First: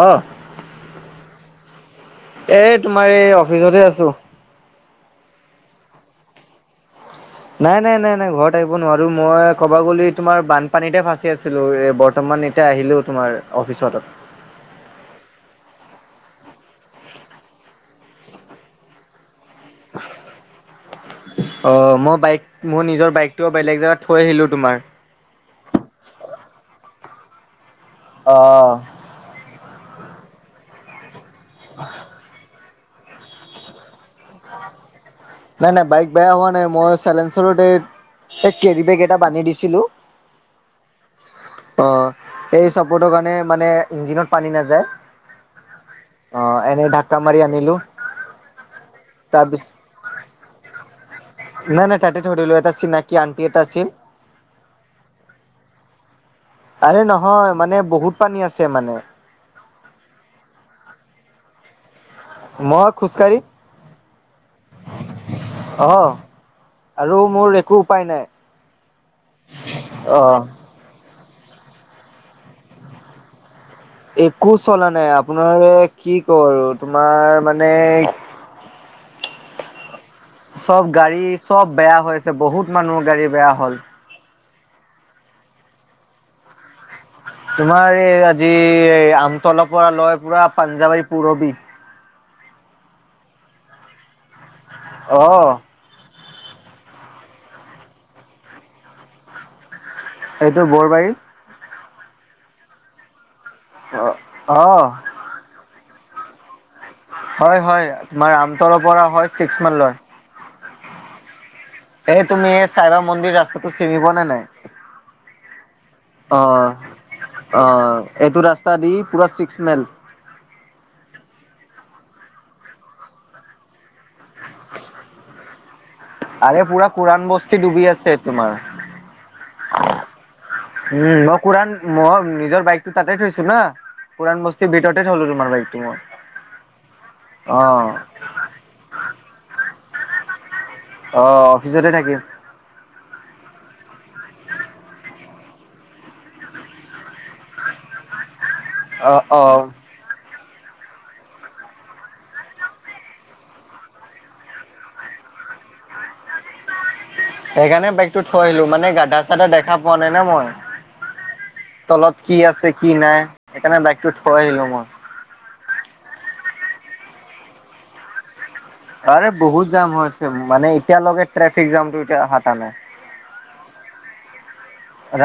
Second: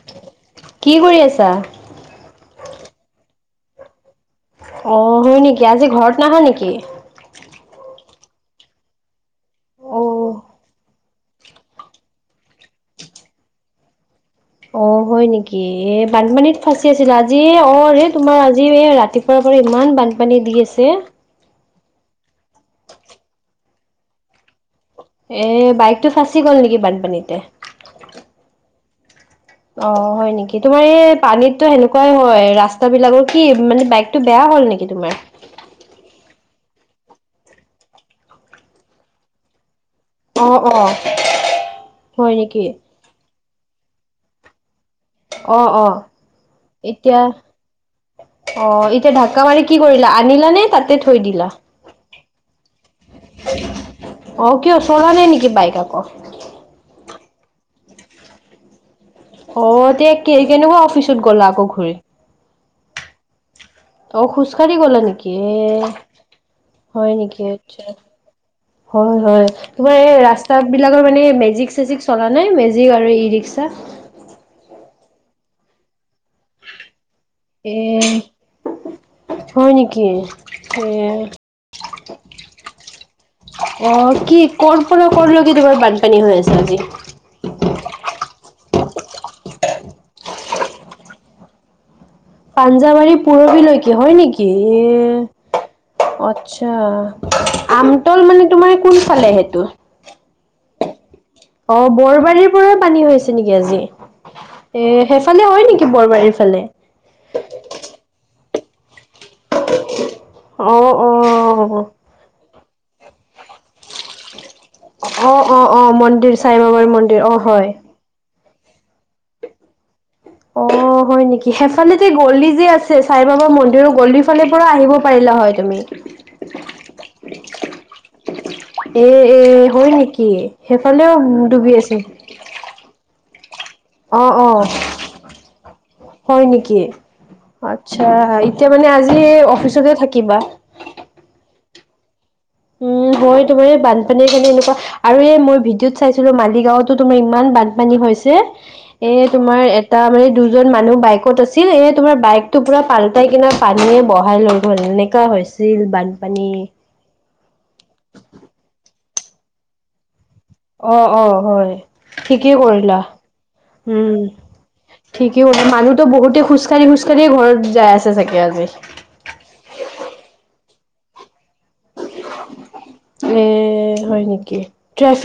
অ'। কি কৰি আছা? এই তোমাৰ এই, অফিচতে আছোঁ। অ', হয়, নিকি? আজি ঘৰত নাহা নিকি? নাই, নাই, নাই, নাই, ঘৰত আহিব নোৱাৰোঁ, মই ক'ব অ। গ'লি তোমাৰ বানপানীতে ফাঁচি আছিলোঁ এই বৰ্তমান এ- তিয়া আহিলোঁ তোমাৰ অফিচতত। অ', হয় নিকি? এ বানপানীত ফাচি আছিলা, আজি অ', ৰে তোমাৰ আজি এই ৰাতি পৰা, পৰা ইমান বানপানী দি আছে। অ', মই বাইক, মই নিজৰ বাইকটোও বেলেগ জেগাত থৈ আহিলোঁ তোমাৰ। এই বাইকটো ফাঁচি গ'ল নিকি বানপানীতে? অ' অ', হয়, নেকি? তোমাৰ এই পানীততো সেনেকুৱাই হয়, ৰাচ তা বিলাকৰ কি, মানে বাইকটো হ'ল, নেকি তোমাৰ? নাই, নাই, বাইক বেয়া হোৱা নাই মই চাইলেঞ্চাৰত এই, এই কেৰীবেগ এটা বান্ধি দিছিলোঁ। অ অ অ', হয় নেকি? এই চাপৰ্টৰ কাৰণে মানে, ইঞ্জিনত পানী নেযায়। অ', অ', এতিয়া মাৰি আনিলো। অ', এতিয়া ঢাককা তাৰপিছ মাৰি কি কৰি লা, আনিলা নে, তাতে থৈ দিলা? নাই, নাই, তাতে থৈ দিলোঁ, এটা চিনাকি আনটি এটা আছিল। অ', কিয়? চলা নাই নিকি বাইক আকৌ? আৰে নহয় মানে বহুত পানী আছে মানে। অ', এতিয়া কে কেনেকুৱা অফিচত গ'লা আকৌ ঘূৰি? মই খোজ‌কাঢ়ি। অ', খোজকাাঢ়ি গ'লা নিকি এই অহ হয়, আৰু নিকি? মোৰ একো আচ্ছা। উপায় নাই হয়, হয়, তোমাৰ এই অহ ৰাস্তা বিলাকৰ মানে, এই মেজিক চেজিক চলানে মেজিক আৰু ই ৰিক্সা? একো চলা নাই আপোনাৰ এই কি কওঁ আৰু তোমাৰ মানে এই হয়, নিকি? চব গাড়ী চব বেয়া হৈছে বহুত মানুহৰ গাড়ী বেয়া হ'ল অঁ কি কৰ' পৰা কৰলৈকে তোমাৰ বানপানী হৈ আছে আজি তোমাৰ এই আজি এই আমতলৰ পৰা লয় পুৰা পাঞ্জাৱাৰী পূৰৱী পাঞ্জাৱাৰী পূৰৱী লৈকে হয় নেকি অহ এ আতচ্ছা আমতল মানে তোমাৰ কোনফালে সেইটো এইটো বৰবাৰীত অ বৰবাৰীৰ পৰা পানী হৈ আছে নেকি আজি অ অহ এ সেইফালে হয় নেকি বৰবাৰীৰ ফালে হয় হয় তোমাৰ আমতলৰ পৰা হয় ছিক্স মাইল লৈ অ অ এই তুমি চাইবা মন্দিৰ ৰাস্তাটো চিনি পোৱা নে নাই অ অ অ মন্দিৰ চাই বাবাৰ মন্দিৰ অ হয় অ এইটো ৰাস্তা এটো ৰাস্তাৰ তাদি পূৰা ছিক্স মাইল অ হয় নেকি সেইফালে যে গলি যে আছে চাই বাবাৰ মন্দিৰ গলি ফালে পৰা আহিব পাৰিলা হয় তুমি আৰে পুৰা কোৰাণ বস্তি ডুবি আছে তোমাৰ এ এ হয় নেকি সেইফালেও উম, মই কোৰাণ ডুবি আছে মই নিজৰ বাইকতো তাতে থৈছো না অ', কোৰাণ অ', বস্তি ভিতৰতে থলোঁ তোমাৰ বাইকটো মই হয় নেকি অ আচ্ছা এতিয়া মানে আজি অফিচতে থাকিবা অ অফিচতে থাকিম উম হয় তোমাৰ এই বানপানীৰ খিনি এনেকুৱা আৰু এই মই ভিডিঅত চাইছিলো মালিগাঁওতো তোমাৰ ইমান বানপানী হৈছে এ অ', তোমাৰ অ', তাৰ মানে এই দুজন মানুহ বাইকত আছিল এ তোমাৰ বাইকটো পুৰা পালটাই কিনা পানীয়ে বহাই লৈ গ'ল এনে কা হৈছিল বানপানী [inaudible] সেইকাৰণে বাইকতটো থৈ আহিলো মানে গাদা চাধা দেখা পোৱা নাই না মই অ', অ', হয় তলত কি ঠিকেই আছে কি কৰিলা নাই সেইকাৰণে উম। বাইকটো থৈ আহিলো মই ঠিকেই হ'ব মানুহতো বহুতেই আজি খোজ কাঢ়ি খোজ কাঢ়িয়ে ঘৰত যাই আছে চাগে আজি আৰে বহুত জাম হৈছে মানে এতিয়ালৈকে ট্ৰেফিক জামটো এতিয়া হাতা নাই। এ হয় নেকি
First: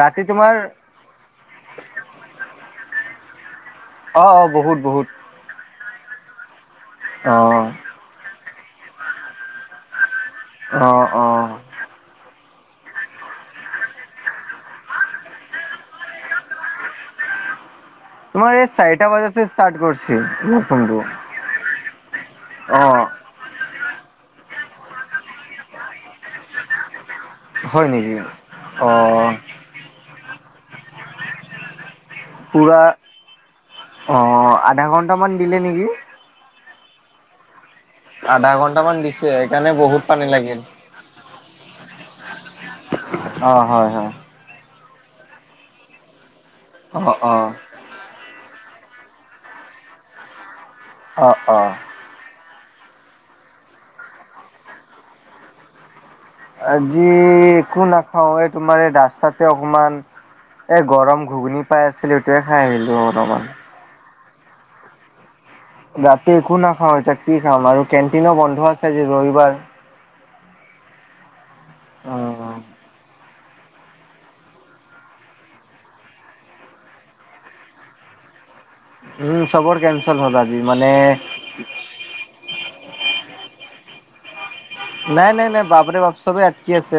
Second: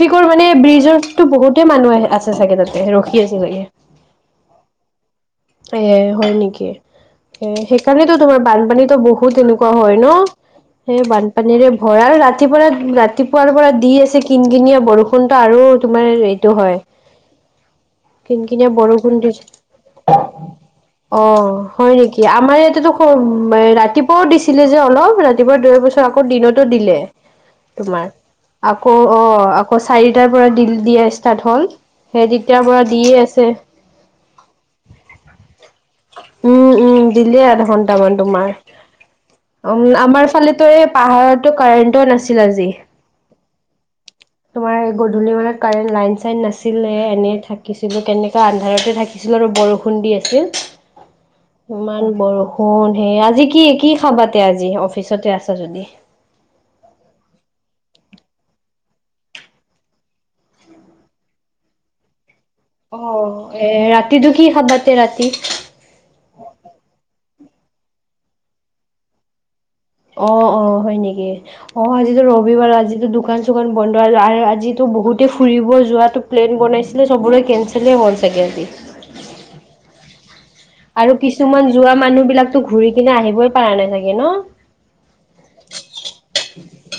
ৰাতি মানে তোমাৰ ব্ৰিজৰ টো বহুতে মানুহ আহ আছে চাগে তাতে ৰখি আছে চাগে অঁ অঁ বহুত বহুত এ হয় নেকি এ অ', সেইকাৰণেতো তোমাৰ বানপানীতো বহুত এনেকুৱা হয় ন সেই অ', অ'। বানপানীৰে হয় আৰু ৰাতিপুৱা ৰাতিপুৱাৰ পৰা দি আছে কিন কিনিয়া বৰষুণত টো আৰু তোমাৰ এইটো হয় কিন তোমাৰ এই কিনীয়া চাৰিটা বৰষুণ বজাৰ চে দিছে ষ্টাৰ্ট কৰিছে ফোনটো অ হয় নেকি আমাৰ ইয়াতেতো অ', ৰাতিপুৱাও দিছিলে যে অলপ ৰাতিপুৱা দুই পাছত আকৌ দিনতো দিলে হয় তোমাৰ নেকি? আকৌ অ চাৰিটাৰ পৰা দিয়া ষ্টাৰ্ট হ'ল সেই তেতিয়াৰ পুৰা পৰা দিয়ে আছে অ আধা ঘন্টামান দিলে নেকি উম উম দিলে আধা ঘণ্টা মান তামান আধা ঘন্টামান দিছে সেইকাৰণে তোমাৰ উম বহুত পানী আমাৰ লাগিল। ফালটো এই পাহাৰতো কাৰেণ্টো নাছিল আজি অ' হয় হয়। তোমাৰ গধূলি মানত কাৰেণ্ট লাইন চাইন নাছিলে, অ', এনে অ', থাকিছ। চিলোঁ কেনেকে আন্ধাৰতে থাকিছিলোঁ আৰু বৰষুণ দি আছিল, অ', অ'। ইমান বৰষুণ। ষুণ সে আজি কি কি খাবা তে আজি, অফিচতে আছা যদি? আজি একো নাখাও, এ তোমাৰ এই ৰাস্তাতে অকমান। এ গৰম ঘুগুনি পাই আছিলো। সেইটোৱে খাই আহিলো। অ অলপমান। এ ৰাতিটো কি খাবা তে ৰাতি? ৰাতি একো নাখাওঁ, এতিয়া কি খাম আৰু কেণ্টিনো বন্ধ আছে আজি ৰবিবাৰ। অ' অ' হয় নেকি, অ আজিটো ৰবিবাৰ উম, আজিটো দোকান চোকান বন্ধ আৰু আজিটো বহুতেই ফুৰিব যোৱাটো প্লেন বনাইছিলে, চবৰে কেনচেলেই মন চাগে আজি। উম' চবৰ কেনচেল হ'ল আজি মানে আৰু কিছুমান যোৱা মানুহ বিলাকতো ঘূৰি কিনে আহিবই পাৰা নাই চাগে ন? নাই নাই নাই বাপৰে বাপ চবেই আটকি আছে।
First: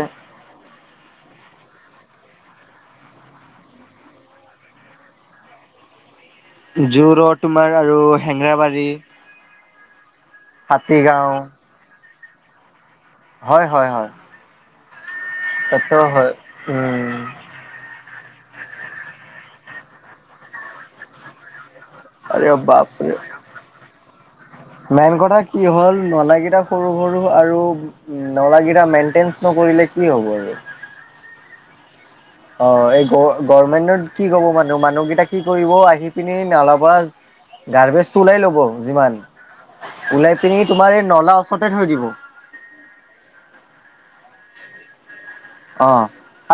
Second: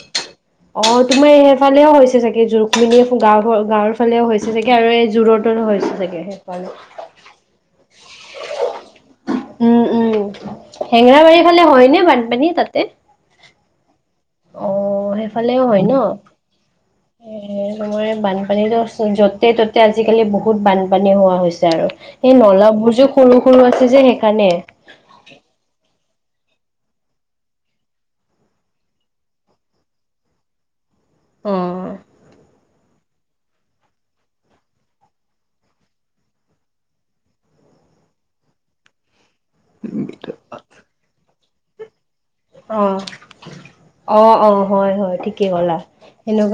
অ' তোমাৰ এইফালেও হৈছে চাগে, ৰুক্মিণী গাঁৱৰ গাঁৱৰ ফালেও হৈছে চাগে আৰু এই জোৰত হৈছে চাগে সেইফালে। জু ৰড তোমাৰ আৰু হেঙৰাবাৰী। হেঙৰাবাৰী ফালে হয় নে বানপানী তাতে? হয়, হয়, হয়। অ', সেইফালেও হয় ন? তাতো উম এ সময়ৰে বানপানীটো য'তে ত'তে আজিকালি বহুত বানপানী হোৱা হৈছে আৰু। এ আৰে নলাবোৰ যে বাপৰে সৰু সৰু আছে যে সেইকাৰণে। মেইন কথা কি হ'ল, নলাকেইটা সৰু সৰু আৰু নলাকেইটা মেইনটেইন্স নকৰিলে কি হ'ব আৰু। অ। অ' এই গ গৰ্মেন্টত কি কব মানুহ মানুহকেইটা কি কৰিব আহি পিনি নালা পৰা গাৰ্বেজটো ওলাই ল'ব যিমান, ওলাই পিনি তোমাৰ এই নলা ওচৰতে থৈ দিব। অ' অ' অ' হয় হয় ঠিকেই ক'লা অ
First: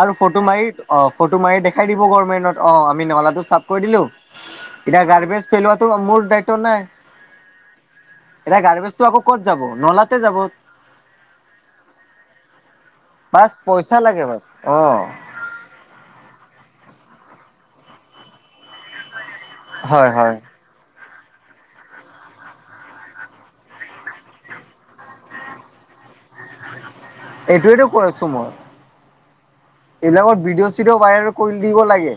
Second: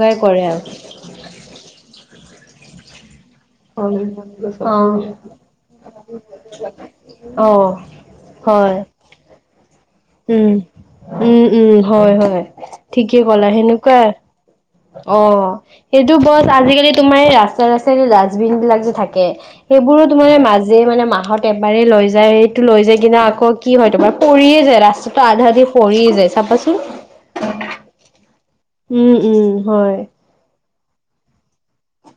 আৰু ফটো কৰে মাৰি আৰু। অ' ফটো মাৰি দেখাই দিব গভৰ্মেণ্টত, অ' আমি নলাটো চাফ কৰি দিলো এতিয়া অ' গাৰ্বেজ পেলোৱাটো মোৰ দায়িত্ব অ' নাই। অ'। এতিয়া হয়। গাৰ্বেজটো আকৌ ক'ত যাব নলাত। উম' উম' উম' হয়, হয় ঠিকেই কলা বাছ পইচা সেনেকুৱাই। লাগে অ' অ'সেইটো বছ আজিকালি তোমাৰ এই ৰাস্তা ৰাস্তাই ডাষ্টবিন বিলাক যে থাকে। সেইবোৰো হয় তোমাৰ হয়। মাজ যে মানে মাহত এবাৰ লৈ যায়, সিটো লৈ যায় কিনে আকৌ কি হয় তোমাৰ পৰিয়ে যায় লাচ আধা আধি পৰিয়ে যায় চাবাচোন। সেইটোৱেটো কৈ আছো মই। উম' উম' হয়। ভিডিঅ চিডিঅ' ভাইৰেল কৰি দিব লাগে।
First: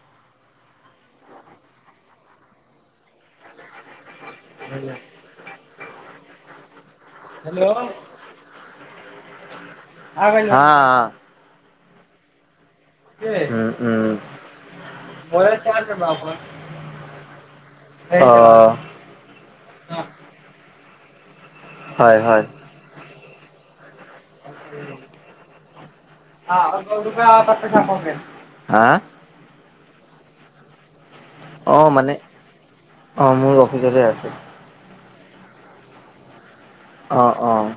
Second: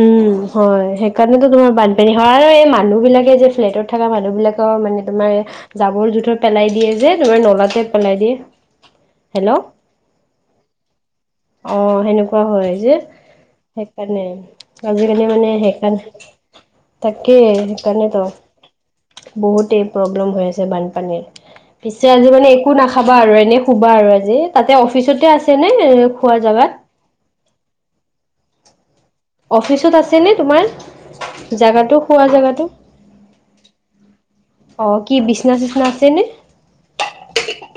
উম' হয়, সেইকাৰণেতো তোমাৰ বানপানী হয় আৰু এই মানুহ বিলাকে যে ফ্লেটত থকা মানুহবিলাকৰ মানে তোমাৰ জাবৰ জোথৰ পেলাই দিয়ে যে। লৈ নলাতে পেলাই দিয়ে, হেল্ল'? হা অঁ সেনেকুৱা হয় যে। উম উম। সেইকাৰণে আজিকালি মানে সেইকাৰ, তাকে অ', সেইকাৰনেটো। বহুতেই প্ৰব্লেম হৈ আছে বানপানীৰ। পিছে হয় আজি হয়। মানে একো নাখাবা আৰু এনেই শুবা আৰু আজি, তাতে অফিচতে আছেনে খোৱা জেগাত? হা? অফিচত আছেনে তোমাৰ? অ', জাগাটো মানে খোৱা জাগাটো? অ', মোৰ অফিচতে আছে অ', কি বিচনা চিচনা আছে নে? অ', অ'।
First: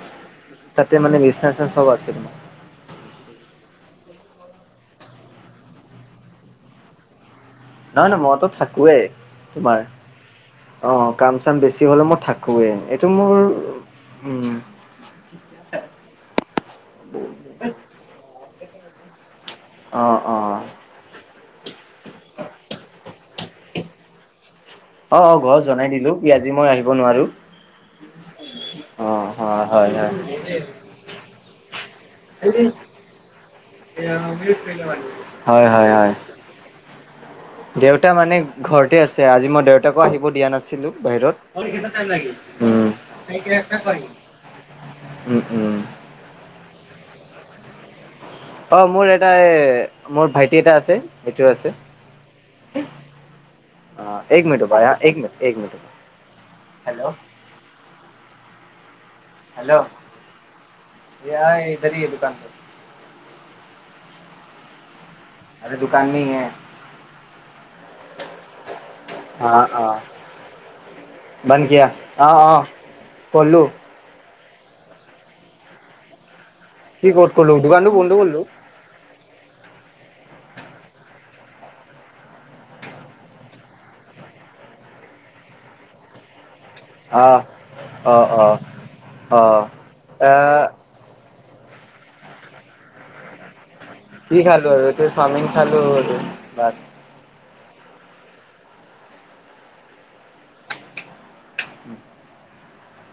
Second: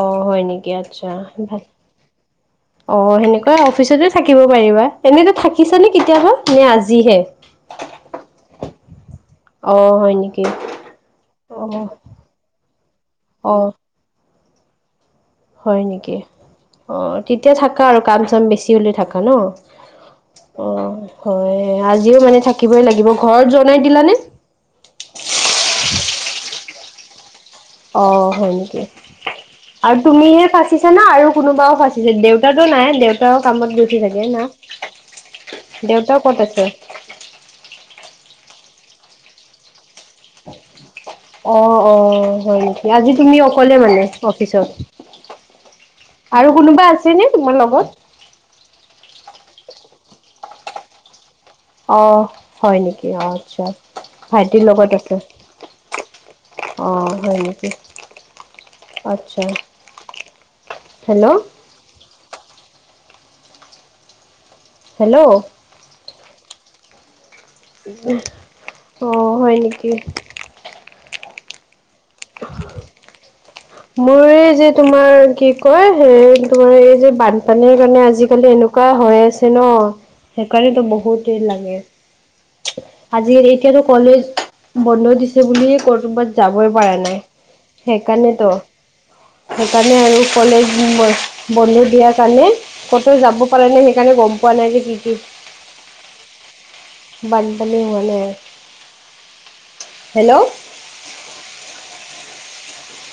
অ', হয় নেকি তাতে আচ্ছা মানে বিচনা ভাল। চিচনা চব আছে তোমাৰ অ', সেনেকুৱা অফিচতে থাকিব পাৰিবা, এনেটো থাকিছানে কেতিয়াবা নে আজিহে? নহয় নহয় মইতো থাকোৱেই। অ তোমাৰ হয় নেকি অ', কাম চাম অ বেছি হলে মই থাকোৱেই এইটো মোৰ অ উম। হয় নেকি? অ' তেতিয়া থাকা আৰু কাম চাম বেছি হ'লে থাকা ন? অ', হয় আজিও মানে থাকিবই লাগিব, ঘৰত জনাই দিলানে? অ', অ', ঘৰত জনাই দিলো কি আজি মই আহিব নোৱাৰো। অ', হয় নেকি অ হয় হয় আৰু তুমিহে ফাঁচিছা না আৰু কোনোবাও ফাচিছে দেউতাটো নাই দেউতাও কামত গৈছে ছাগে না, হয় হয় হয় হয় দেউতা ক'ত আছে। দেউতা মানে ঘৰতে আছে আজি মই দেউতা তাকো আহিব দিয়া নাছিলো অ', অ', হয় বাহিৰত, নেকি উম। আজি তুমি অকলে মানে অফিচত? উম উম। আৰু কোনোবা আছে নে তোমাৰ লগত? অ', মোৰ এটা মোৰ ভাইটি এটা আছে সেইটোও আছে। অ', হয় নেকি অ আচ্ছা। অ এক মিনিট ভাইটিৰ ৰবা লগত এক আছে। মিনিট এক মিনিট ৰবা হেল্ল' অ', হয় নেকি? আচ্ছা হেল্ল', হেল্ল' এয়া এই বাৰি এইটো কাম হেল্ল'। আৰে দোকান নেহি হে অ', হয় নেকি? [unintelligible] অ', অ', কলো। মোৰ এই যে তোমাৰ কি কয়, সে তোমাৰ এই কি যে ক'ত কৰলো বানপানীৰ দোকানটো কাৰণে বন্ধ কৰলো আজিকালি এনেকু হৈ আছে ন, সেইকাৰণেতো বহুত দেৰি লাগে। আজি এতিয়াতো কলেজ বন্ধ দিছে বুলিয়ে ক'ৰবাত যাবই পাৰা নাই আহ অ অ সেইকাৰণেটো। অ সেইকাৰণে আৰু এ কলেজ বন্ধ দিয়াৰ কাৰণে ক'তো যাব পাৰ নাই সেই সেইকাৰণে গম পোৱা নাই যে কি কি চালোঁ আৰু বাছ বানপানী হোৱা নাই, হেল্ল'।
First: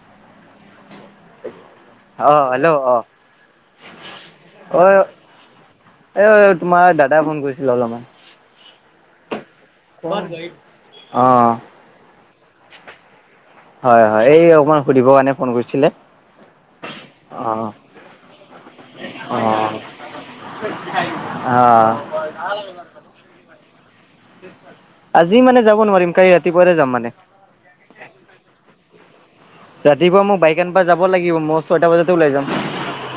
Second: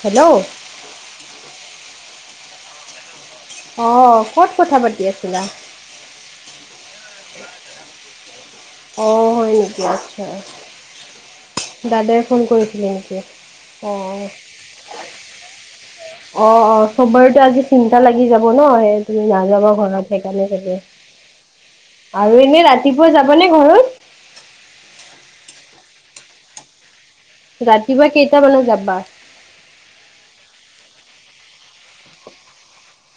হেল্ল'। অ', হেল্ল' অ'। অ', কত কথা অ পাতি আছিলা? এ তোমাৰ দাদাই ফোন কৰিছিলে অলপমান। অ', হয় নি? [unintelligible] অ'। দাদাই ফোন কৰিছিলে নেকি, হয় হয় অ'। এই অকমান সুধিবৰ কাৰণে ফোন কৰিছিলে অ অ চবৰেতো অ আজি চিন্তা লাগি যাব ন সেই। তুমি অ নাযাবা ঘৰত সেইকাৰণে চাগে অ আৰু এনে ৰাতিপুৱা যাবা নে ঘৰত। আজি মানে যাব নোৱাৰিম কালি ৰাতিপুৱাতে যাম মানে। ৰাতিপুৱা কেইটামানত যাবা? ৰাতিপুৱা মোক বাইকা আনবা যাব লাগিব মই ছয়টা বজাতে ওলাই যাম।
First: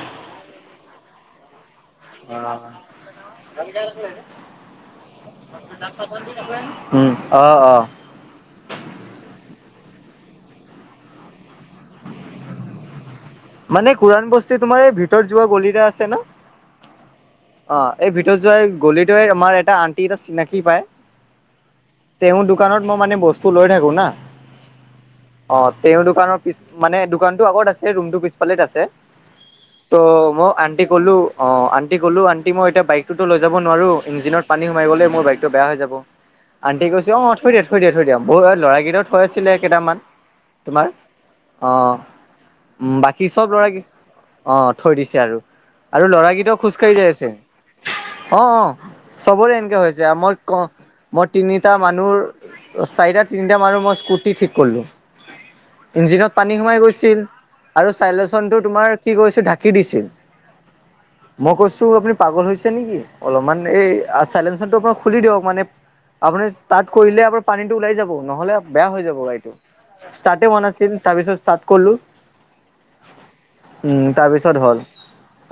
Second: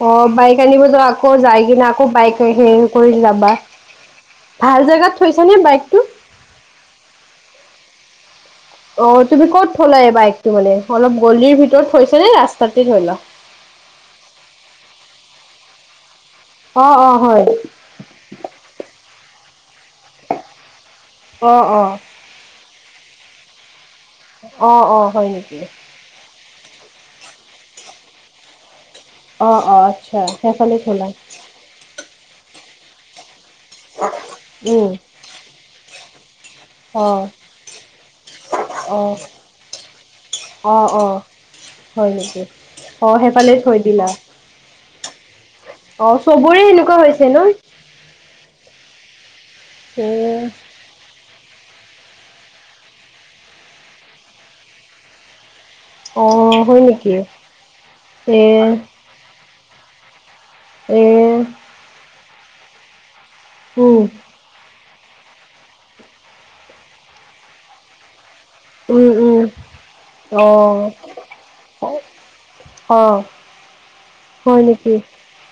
অ বাইক আনিব আকৌ যায় কি নে আকৌ বাইক আহি। কৰি যাবা যাম ভাল জাগাত থৈছা নে বাইকটো। উম অ অ। অ তুমি ক'ত থলা এই বাইকটো মানে অলপ গলিৰ ভিতৰত থৈছা‌ নে ৰাস্তাতে থলা। মানে কুৰান বস্তি তোমাৰ এই ভিতৰত যোৱা গলি এটা আছে ন। অ অ হয়। অ এই ভিতৰত যোৱা গলিটোৱেই আমাৰ এটা আন্টি এটা চিনাকি পায়। অ অ। তেওঁৰ দোকানত মই মানে বস্তু লৈ থাকো না। অ অ হয় নেকি? অ', তেওঁৰ দোকানৰ পিছ মানে দোকানতো আগত আছে ৰুম টো পিছফালে আছে। অ অ ত আচ্ছা মই সেইফালে আণ্টি থলা কলো। অ আন্তি কলো আন্তি মই এতিয়া বাইকটোটো লৈ যাব নোৱাৰো ইঞ্জিনত পানী সোমাই উম গ'লে মই বাইক টো বেয়া হৈ যাব আণ্টি কৈছো অ থৈ দিয়া থৈ দিয়া থৈ দিয়া বহুত ল'ৰাক কেইটা অ থৈ আছিলে কেইটামান। অ তোমাৰ অ অহ' হয় নেকি? উম অ বাকি সেইফালে চব লৰা থৈ দিলা। অ থৈ দিছে আৰু অ আৰু লৰাগিতাও চবৰে খোজকাঢ়ি সেনেকুৱা যাই হৈছে আছে। ন? অ অ চবৰে এনেকে এ হৈছে মই কহ মই তিনিটা মানুহ চাৰিটা তিনিটা মানুহ মই স্কুটি ঠিক কৰিলো। অ ইঞ্জিনত পানী সোমাই হয় নেকি? গৈছিল আৰু এ চাইলেচনটো তোমাৰ কি কৰিছে ঢাকি দিছিল। এ মই কৈছো আপুনি পাগল হৈছে নেকি অলপমান এই উম চাইলেনচাৰটো পৰা খুলি দিয়ক মানে আপুনি ষ্টাৰ্ট কৰিলে ইয়াৰ পৰা পানীটো ওলাই যাব। নহ'লে বেয়া হৈ উম যাব উম গাড়ীটো ষ্টাৰ্টে অ হোৱা নাছিল তাৰ পিছত ষ্টাৰ্ট কৰিলো। অ উম, তাৰপিছত হয় হ'ল নেকি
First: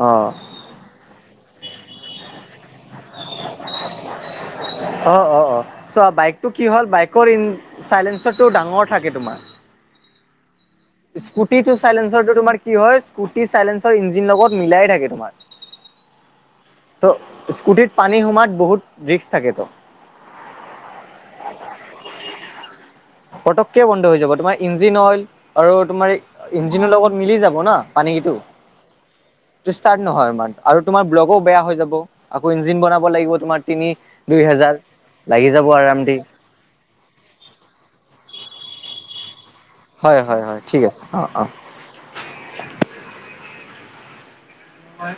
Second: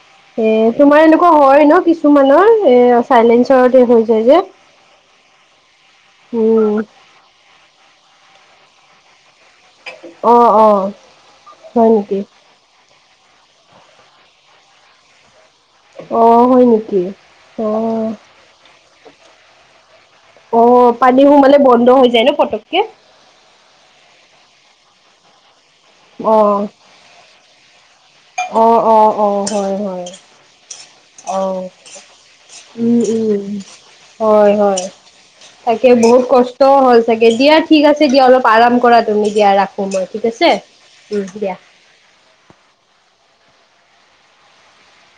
অ'। এ তোমাৰ এনেকুৱা হয় ন কিছুমানৰ এ চাইলেঞ্চৰতে হৈ যায় যে। অ অ অ চোৱা বাইকটো কি উম হ'ল বাইক কৰ ইন চাইলেনচৰটো ডাঙৰ থাকে তোমাৰ। অ অ। স্কুটিটো হয় নেকি? সাইলেনচাৰটো তোমাৰ কি হয় স্কুটি চাইলেঞ্চৰ ইঞ্জিন লগত মিলাই থাকে তোমাৰ। অ হয় নেকি? ত অ স্কুটিত পানী সোমাত বহুত ৰিক্স থাকে তো। অ পানী সোমালে বন্ধ হৈ যায় ন পটককে। পটককে বন্ধ হৈ যাব তোমাৰ ইঞ্জিন অইল আৰু তোমাৰ অ ইঞ্জিনৰৰ লগত মিলি যাব ন পানী অ অ অ হয় ষ্টাৰ্ট হয়। নহয় ইমান আৰু তোমাৰ ব্লগো বেয়া অ হৈ যাব। আকৌ ইঞ্জিন উম বনাব লাগিব উম তোমাৰ তিনি দুই হয় হাজাৰ লাগি যাব আৰাম দি। ত হ'ল চাগে দিয়া ঠিক আছে দিয়া অলপ আৰাম কৰা তুমি দিয়া ৰা খো ময় হয় ঠিক হয় আছে হয় ঠিক আছে উম অঁ দিয়া। হয়।